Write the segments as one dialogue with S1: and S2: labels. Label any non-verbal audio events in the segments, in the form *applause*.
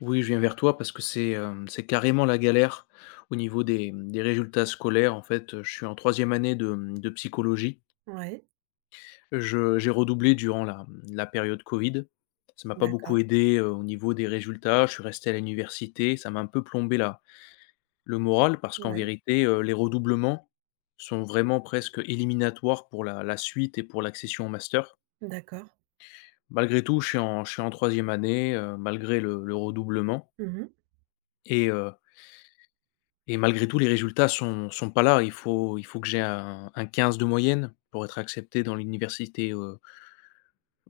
S1: Oui, je viens vers toi parce que c'est carrément la galère au niveau des résultats scolaires. En fait, je suis en troisième année de psychologie.
S2: Ouais,
S1: Je j'ai redoublé durant la période covid. Ça m'a pas
S2: d'accord,
S1: beaucoup aidé, au niveau des résultats. Je suis resté à l'université. Ça m'a un peu plombé la le moral parce qu'en
S2: ouais,
S1: vérité, les redoublements sont vraiment presque éliminatoires pour la suite et pour l'accession au master.
S2: d'accord.
S1: Malgré tout, je suis en 3e année, malgré le redoublement
S2: Mmh.
S1: et heu et malgré tout, les résultats sont pas là. Il faut que j'ai un 15 de moyenne pour être accepté dans l'université,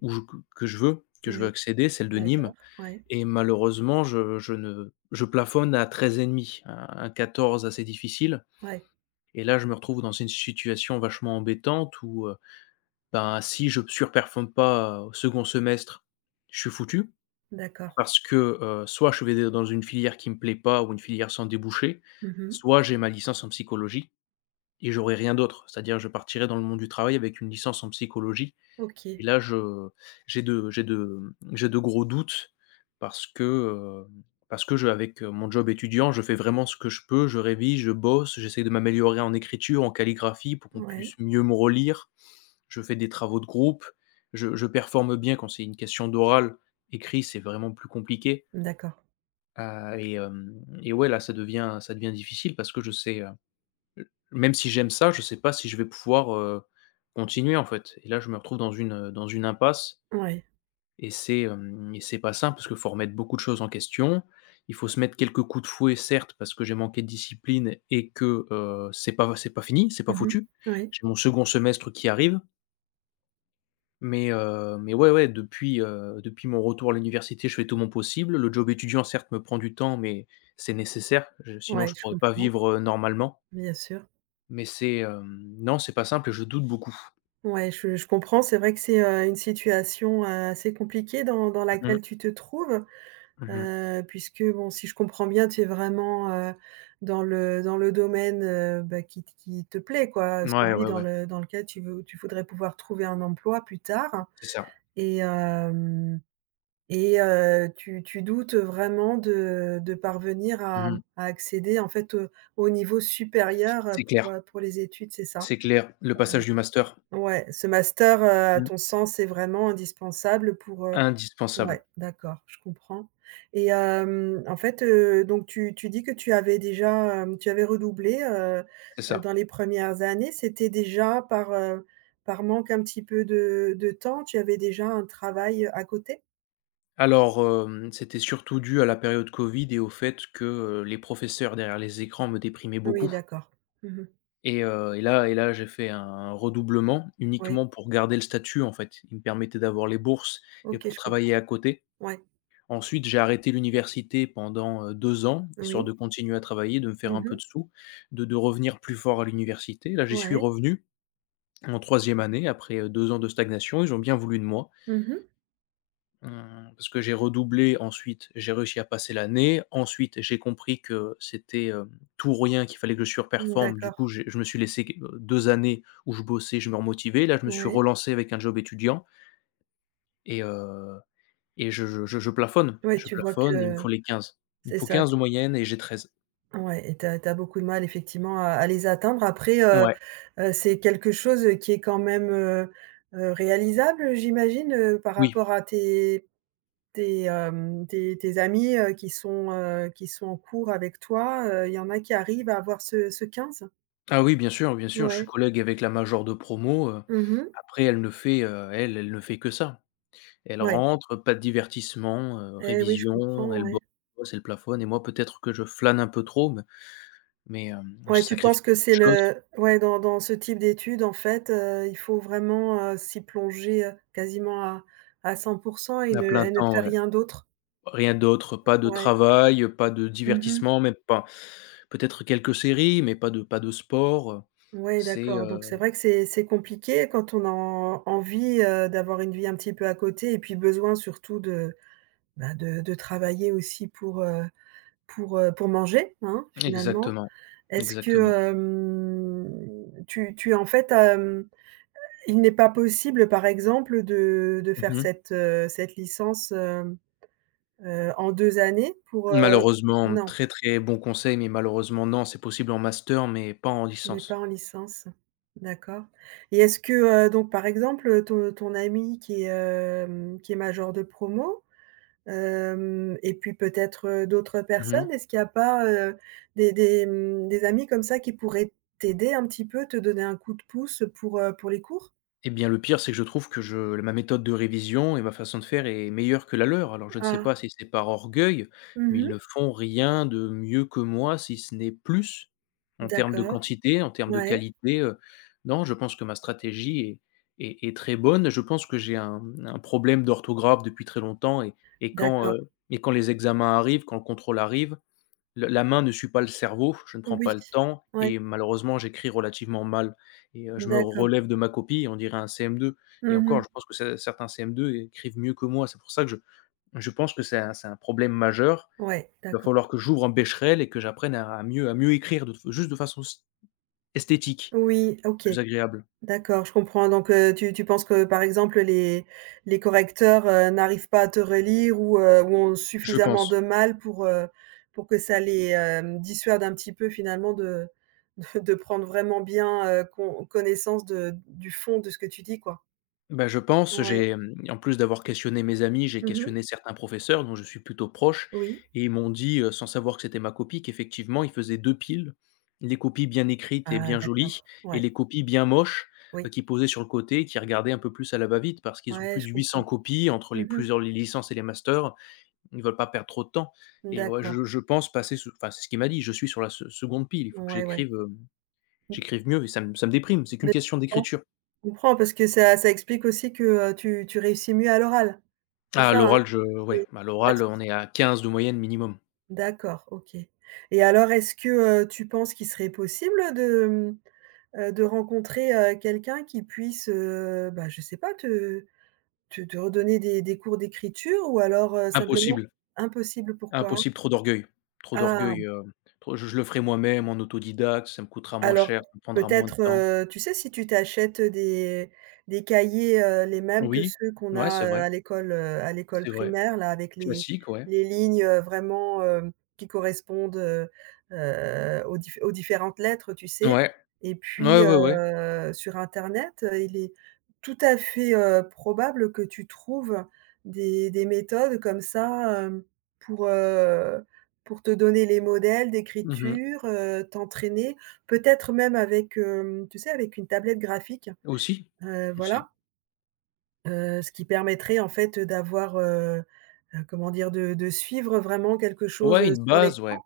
S1: où je que je veux
S2: Oui,
S1: accéder, celle de Nîmes
S2: d'accord, ouais,
S1: et malheureusement, je ne je plafonne à 13,5, un 14 assez difficile
S2: ouais,
S1: et là, je me retrouve dans une situation vachement embêtante où, ben, si je surperforme pas au second semestre, je suis foutu
S2: d'accord.
S1: parce que, soit je vais dans une filière qui me plaît pas ou une filière sans débouché,
S2: Mmh.
S1: soit j'ai ma licence en psychologie. Et j'aurais rien d'autre. C'est-à-dire je partirais dans le monde du travail avec une licence en psychologie et
S2: OK,
S1: là je j'ai de j'ai de j'ai de gros doutes parce que, heu, parce que mon job étudiant, je fais vraiment ce que je peux, je révise, je bosse, j'essaie de m'améliorer en écriture, en calligraphie pour qu'on
S2: ouais,
S1: puisse mieux me relire. Je fais des travaux de groupe, je performe bien quand c'est une question d'oral. Écrit, c'est vraiment plus compliqué,
S2: d'accord,
S1: heu et hem et ouais, là ça devient difficile parce que je sais, même si j'aime ça, je sais pas si je vais pouvoir, continuer, en fait et là, je me retrouve dans une impasse
S2: ouais.
S1: et c'est, hem et c'est pas simple parce qu'il faut remettre beaucoup de choses en question. Il faut se mettre quelques coups de fouet, certes, parce que j'ai manqué de discipline et que, c'est pas fini, c'est
S2: Mmh
S1: pas
S2: mh.
S1: foutu.
S2: Oui,
S1: J'ai mon second semestre qui arrive, mais ouais, ouais, depuis mon retour à l'université, je fais tout mon possible. Le job étudiant, certes, me prend du temps, mais c'est nécessaire, je sinon
S2: ouais,
S1: je
S2: je
S1: pourrais pas
S2: comprends,
S1: vivre, normalement.
S2: bien sûr.
S1: Mais c'est, non, c'est pas simple et je doute beaucoup.
S2: Ouais, je comprends, c'est vrai que c'est, une situation, assez compliquée dans
S1: Mmh
S2: laquelle
S1: mh.
S2: tu te trouves,
S1: Mmh.
S2: puisque bon, si je comprends bien, tu es vraiment, dans le domaine, bah, qui te plaît quoi,
S1: Ouais,
S2: celui
S1: ouais,
S2: dans
S1: ouais,
S2: le dans lequel tu voudrais pouvoir trouver un emploi plus tard.
S1: c'est ça.
S2: Et hem et tu doutes vraiment de parvenir à
S1: Mmh.
S2: à accéder, en fait, au niveau supérieur,
S1: C'est clair,
S2: pour les études, c'est ça?
S1: c'est clair. Le
S2: Euh,
S1: passage du master,
S2: Ouais, ce master, à
S1: mmh,
S2: ton sens, c'est vraiment indispensable pour.
S1: indispensable,
S2: Ouais, d'accord, je comprends, et en fait, donc tu dis que tu avais déjà, hem, tu avais redoublé,
S1: c'est ça.
S2: dans les premières années. C'était déjà par manque un petit peu de temps? Tu avais déjà un travail, à côté?
S1: Alors, c'était surtout dû à la période covid et au fait que, les professeurs derrière les écrans me déprimaient
S2: Oui,
S1: beaucoup
S2: d'accord. Mmh.
S1: et là, j'ai fait un redoublement
S2: Oui.
S1: uniquement pour garder le statut, en fait. Ils me permettaient d'avoir les bourses et
S2: OK,
S1: pour
S2: je comprends.
S1: travailler à côté.
S2: Ouais.
S1: Ensuite, j'ai arrêté l'université pendant, 2 ans, histoire
S2: Oui.
S1: de continuer à travailler, de me faire un peu
S2: Mmh.
S1: de sous, de revenir plus fort à l'université. Là, j'y suis
S2: Ouais.
S1: revenu en troisième année après, 2 ans de stagnation. Ils ont bien voulu de moi,
S2: Mmh.
S1: heu, parce que j'ai redoublé. Ensuite, j'ai réussi à passer l'année. Ensuite, j'ai compris que c'était, tout ou rien, qu'il fallait que je surperforme. Du
S2: D'accord.
S1: coup, j'ai je me suis laissé q années où je bossais, je me remotivais. Là, je me suis
S2: Ouais.
S1: relancé avec un job étudiant et heu Et je plafonne,
S2: Ouais,
S1: je
S2: tu vois
S1: plafonne et il me
S2: que
S1: faut les quinze. Il me
S2: c'est
S1: faut
S2: ça.
S1: 15
S2: T
S1: de moyenne et j'ai treize.
S2: Ouais, et tu as beaucoup de mal effectivement à les atteindre. Après,
S1: Ouais,
S2: c'est quelque chose qui est quand même, réalisable, j'imagine, par
S1: oui.
S2: rapport à tes tes, hem, tes tes amis, qui sont en cours avec toi, il y en a qui arrivent à avoir ce 15.
S1: Ah oui, bien sûr, je suis
S2: Ouais.
S1: collègue avec la majeure de promo,
S2: Mmh mh.
S1: après elle ne fait, elle ne fait que ça. Elle
S2: Ouais.
S1: rentre, pas de divertissement,
S2: Eh oui, je
S1: révision,
S2: comprends,
S1: elle
S2: ouais.
S1: bosse, elle plafonne et moi peut-être que je flâne un peu trop, mais mais, j'ai
S2: Ouais, tu penses
S1: sacrifié
S2: que
S1: beaucoup de
S2: c'est
S1: choses.
S2: le ouais, dans ce type d'études, en fait, il faut vraiment, s'y plonger, quasiment à 100% et
S1: À
S2: ne
S1: plein
S2: et ne
S1: temps,
S2: faire
S1: ouais.
S2: rien d'autre?
S1: Rien d'autre, pas de
S2: Ouais.
S1: travail, pas de
S2: Mmh.
S1: divertissement, même pas peut-être quelques séries, mais pas de sport
S2: Ouais,
S1: c'est,
S2: d'accord, donc c'est
S1: heu
S2: vrai que c'est compliqué quand on a en envie, d'avoir une vie un petit peu à côté et puis besoin surtout de, bah, de travailler aussi pour manger, hein, finalement.
S1: Exactement,
S2: Est-ce que,
S1: exactement.
S2: tu en fait, il n'est pas possible, par exemple, de faire
S1: Mmh.
S2: cette licence, en 2 années pour.
S1: Malheureusement,
S2: Non,
S1: très, très bon conseil, mais malheureusement non, c'est possible en master, mais pas en
S2: mais pas en
S1: licence.
S2: licence. D'accord, et est-ce que, donc par exemple, ton ami qui est major de promo, hem et puis peut-être, d'autres
S1: Mmh.
S2: personnes, est-ce qu'il n'y a pas, des amis comme ça qui pourraient t'aider un petit peu, te donner un coup de pouce pour les cours?
S1: Eh bien, le pire, c'est que je trouve que je ma méthode de révision et ma façon de faire est meilleure que la leur. Alors, je ne sais
S2: Ah.
S1: pas si c'est par orgueil, mais
S2: Mmh.
S1: ils ne font rien de mieux que moi, si ce n'est plus, en termes de
S2: D'accord.
S1: quantité, en termes de
S2: Ouais.
S1: qualité. Non, je pense que ma stratégie est très bonne. Je pense que j'ai un problème d'orthographe depuis très longtemps et et quand,
S2: D'accord.
S1: heu, et quand les examens arrivent, quand le contrôle arrive, le la main ne suit pas le cerveau, je ne prends
S2: Oui,
S1: pas le temps
S2: ouais,
S1: et malheureusement, j'écris relativement mal je me
S2: d'accord.
S1: relève de ma copie, on dirait un CM2 et encore,
S2: Mmh.
S1: je pense que ce certains CM2 écrivent mieux que moi. C'est pour ça que je pense que c'est un problème majeur.
S2: Ouais,
S1: Il va
S2: d'accord.
S1: falloir que j'ouvre un Becherel et que j'apprenne à mieux écrire de façon s esthétique,
S2: Oui, OK,
S1: plus agréable,
S2: d'accord, je comprends. Donc, tu penses que, par exemple, les correcteurs, n'arrivent pas à te relire ou ont
S1: je
S2: suffisamment
S1: pense.
S2: de mal pour que ça les, dissuade un petit peu finalement de prendre vraiment bien, connaissance de du fond de ce que tu dis, quoi?
S1: Bah, je pense,
S2: Ouais.
S1: j'ai, en plus d'avoir questionné mes amis, j'ai
S2: Mmh.
S1: questionné certains professeurs dont je suis plutôt proche
S2: Oui.
S1: et ils m'ont dit, sans savoir que c'était ma copie, qu'effectivement ils faisaient 2 piles. Les copies bien écrites et
S2: Ah,
S1: bien
S2: d'accord.
S1: jolies
S2: Ouais,
S1: et les copies bien moches,
S2: oui.
S1: qu'ils posaient sur le côté et qui regardaient un peu plus à la va-vite parce qu'ils ont
S2: Ouais,
S1: plus
S2: je
S1: de 800
S2: comprends.
S1: copies entre les
S2: Mmh.
S1: plusieurs les licences et les masters. Ils veulent pas perdre trop de temps et ouais,
S2: D'accord.
S1: je pense passer ce enfin, c'est ce qu'il m'a dit: «Je suis sur la se seconde pile, il faut que
S2: Ouais, ouais.
S1: j'écrive, hem,
S2: Mmh.
S1: j'écrive mieux» et ça me déprime, c'est qu'une
S2: Mais
S1: question d'écriture.
S2: je comprends parce que ça explique aussi que, tu réussis mieux à l'oral, c'est
S1: Ah, à
S2: ça, hein?
S1: l'oral, je
S2: Oui,
S1: ouais, à
S2: pas de
S1: l'oral, on
S2: souci.
S1: est à 15 de moyenne minimum.
S2: D'accord, OK, et alors est-ce que, tu penses qu'il serait possible de rencontrer, quelqu'un qui puisse, bah, je sais pas, te redonner des cours d'écriture ou alors, simplement
S1: Impossible,
S2: impossible, pourquoi?
S1: impossible, trop d'orgueil, trop
S2: Ah!
S1: d'orgueil, trop je le ferai moi-même en autodidacte, ça me coûtera moins
S2: Alors,
S1: cher, ça me prendra moins de
S2: peut-être,
S1: temps.
S2: tu sais, si tu t'achètes des cahiers, les mêmes que
S1: Oui,
S2: ceux qu'on
S1: ouais, c'est
S2: a,
S1: vrai,
S2: à l'école
S1: c'est vrai.
S2: primaire, là, avec les
S1: Classique, ouais.
S2: les lignes, vraiment, qui correspondent, aux différentes lettres, tu sais?
S1: Ouais.
S2: Et
S1: Ouais,
S2: puis,
S1: ouais, ouais.
S2: sur internet, il est tout à fait, probable que tu trouves des méthodes comme ça, pour, heu, pour te donner les modèles
S1: Mmh.
S2: d'écriture, t'entraîner. Peut-être même avec, tu sais, avec une tablette graphique,
S1: Aussi, aussi.
S2: voilà, ce qui permettrait en fait, d'avoir. Comment dire? De suivre vraiment quelque chose, sur
S1: Ouais.
S2: l'écran.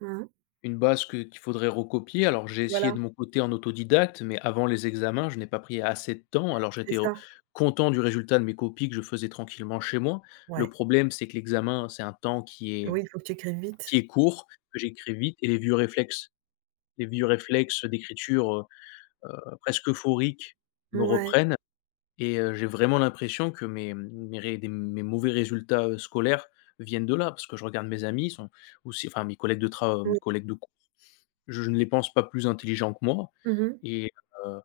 S2: Mmh.
S1: Une base que qu'il faudrait recopier. Alors, j'ai essayé de
S2: Voilà,
S1: mon côté en autodidacte, mais avant les examens, je n'ai pas pris assez de temps. Alors,
S2: c'est
S1: j'étais,
S2: ça.
S1: content du résultat de mes copies que je faisais tranquillement chez moi. Le
S2: Ouais.
S1: problème, c'est que l'examen, c'est un temps qui est
S2: Oui, il faut que tu écrives
S1: qui
S2: vite.
S1: est court, que j'écris vite et les vieux réflexes d'écriture, presque euphorique me
S2: Ouais,
S1: reprennent et j'ai vraiment l'impression que mes mes ré des mes mauvais résultats, scolaires viennent de là. Parce que je regarde mes amis, ils sont aussi enfin mes collègues de travail mes
S2: oui.
S1: collègues de je ne les pense pas plus intelligents que moi
S2: Mmh.
S1: et heu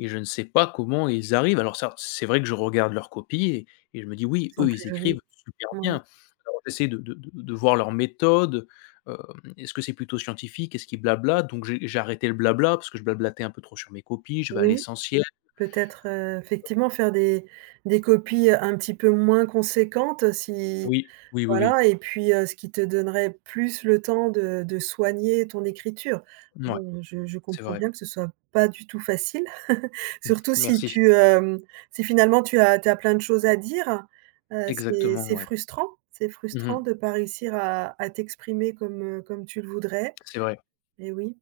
S1: et je ne sais pas comment ils arrivent. Alors certes, c'est vrai que je regarde leurs copies et je me dis:
S2: Elles
S1: «Oui,
S2: sont
S1: eux,
S2: plus
S1: ils écrivent
S2: jolies.
S1: super bien».
S2: Ouais.
S1: Alors j'essaie de voir leur méthode, hem, est-ce que c'est plutôt scientifique? Est-ce qu'ils blablatent? Donc j'ai arrêté le blabla parce que je blablatais un peu trop sur mes copies, je vais à
S2: Oui,
S1: l'essentiel.
S2: peut-être, effectivement faire des copies, un petit peu moins conséquentes. Si
S1: Oui, oui, oui, oui.
S2: Voilà, et puis, ce qui te donnerait plus le temps de soigner ton écriture.
S1: Ouais,
S2: Bon, je
S1: c'est
S2: comprends
S1: vrai.
S2: bien que ce soit pas du tout facile, *laughs* surtout
S1: Merci.
S2: si finalement tu as plein de choses à dire, c'est
S1: Exactement,
S2: c'est
S1: ouais.
S2: frustrant, c'est
S1: Mmh
S2: frustrant
S1: mh.
S2: de pas réussir à t'exprimer comme, comme tu le voudrais,
S1: C'est vrai.
S2: et oui,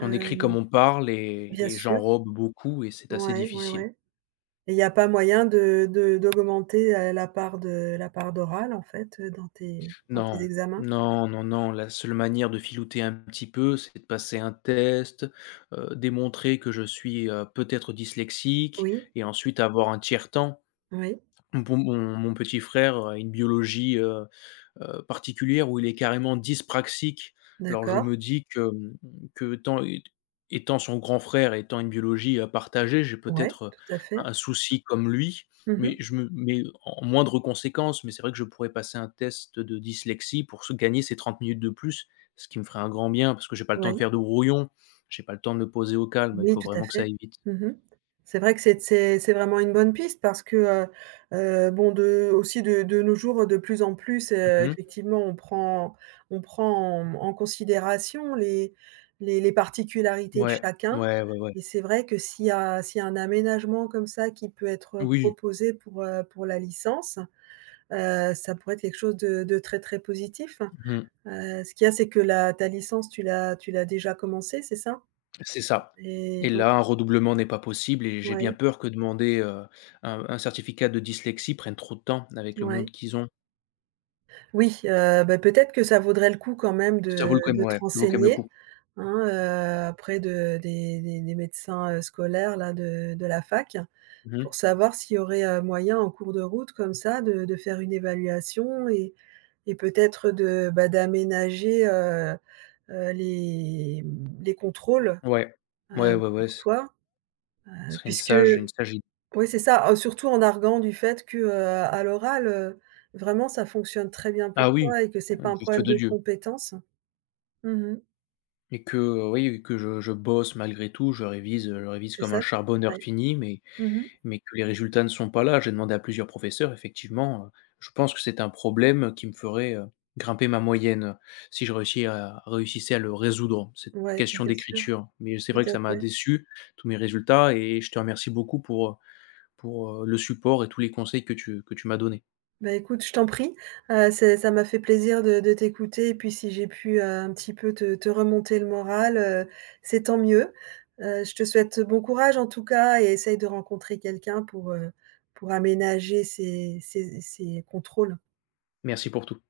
S1: On écrit comme on parle et
S2: bien
S1: et
S2: sûr.
S1: j'enrobe beaucoup et c'est assez
S2: Ouais, ouais,
S1: difficile.
S2: ouais, et il n'y a pas moyen de d'augmenter, la part d'oral en fait, dans tes
S1: Non,
S2: examens?
S1: non, non, non, la seule manière de filouter un petit peu, c'est de passer un test, démontrer que je suis, peut-être dyslexique
S2: Oui,
S1: et ensuite avoir un tiers temps.
S2: oui.
S1: Bon, mon petit frère a une biologie, particulière où il est carrément dyspraxique. Alors je
S2: D'accord,
S1: me dis que, mmh, que tant étant son grand frère, et étant une biologie, à partager, j'ai
S2: ouais,
S1: peut-être,
S2: tout à fait.
S1: un souci comme lui,
S2: Mmh
S1: mais
S2: mh.
S1: je me mais en moindre conséquence, mais c'est vrai que je pourrais passer un test de dyslexie pour se gagner ces 30 minutes de plus, ce qui me ferait un grand bien parce que j'ai pas le temps de
S2: Oui,
S1: faire de brouillon, j'ai pas le temps de me poser au calme, il
S2: oui,
S1: faut
S2: tout à
S1: vraiment que ça
S2: fait.
S1: aille vite.
S2: Mmh. C'est vrai que c'est vraiment une bonne piste parce que, bon, de aussi de nos jours, de plus en plus,
S1: Mmh.
S2: effectivement, on prend en considération les particularités de
S1: Ouais,
S2: chacun,
S1: ouais, ouais, ouais.
S2: et c'est vrai que s'il y a un aménagement comme ça qui peut être
S1: Oui.
S2: proposé pour la licence, ça pourrait être quelque chose de très, très positif.
S1: Mmh.
S2: Ce qu'il y a, c'est que la ta licence, tu l'as déjà commencée, c'est ça?
S1: C'est ça
S2: Et
S1: et
S2: donc,
S1: là, un redoublement n'est pas possible et j'ai bien
S2: ouais,
S1: peur que demander, un certificat de dyslexie prenne trop de temps avec le
S2: ouais.
S1: monde qu'ils ont.
S2: Oui, bah, peut-être que ça vaudrait le coup quand même
S1: Ça
S2: de
S1: vaut le quand
S2: de te
S1: ouais, ça vaut quand même le
S2: renseigner,
S1: coup.
S2: hein, auprès de des médecins, scolaires là de la fac,
S1: Mmh.
S2: pour savoir s'il y aurait, moyen en cours de route comme ça de faire une évaluation et peut-être de, bah, d'aménager, les contrôles,
S1: Ouais. Ouais, ouais, ouais,
S2: pour
S1: ce
S2: toi,
S1: serait
S2: puisque.
S1: une sage id
S2: Oui, c'est ça, surtout en arguant du fait que, à l'oral, vraiment ça fonctionne très bien pour
S1: ah oui,
S2: toi et que c'est pas un
S1: du feu
S2: problème
S1: de
S2: de
S1: Dieu
S2: compétence. Mmh mh.
S1: et que, oui, que je bosse malgré tout, je révise
S2: C'est
S1: comme un
S2: ça?
S1: charbonneur
S2: Ouais.
S1: fini
S2: Mmh mh.
S1: mais que les résultats ne sont pas là, j'ai demandé à plusieurs professeurs, effectivement, je pense que c'est un problème qui me ferait, grimper ma moyenne, si je réussissais à le résoudre, cette
S2: Ouais,
S1: question
S2: bien sûr,
S1: d'écriture. Mais c'est
S2: tout
S1: vrai
S2: à
S1: que ça m'a
S2: fait.
S1: déçu, tous mes résultats et je te remercie beaucoup pour, heu, le support et tous les conseils que tu m'as donnés.
S2: Bah, écoute, je t'en prie, c'est ça m'a fait plaisir de t'écouter et puis si j'ai pu, un petit peu te remonter le moral, c'est tant mieux. Je te souhaite bon courage en tout cas et essaye de rencontrer quelqu'un pour aménager ces contrôles.
S1: Merci pour tout.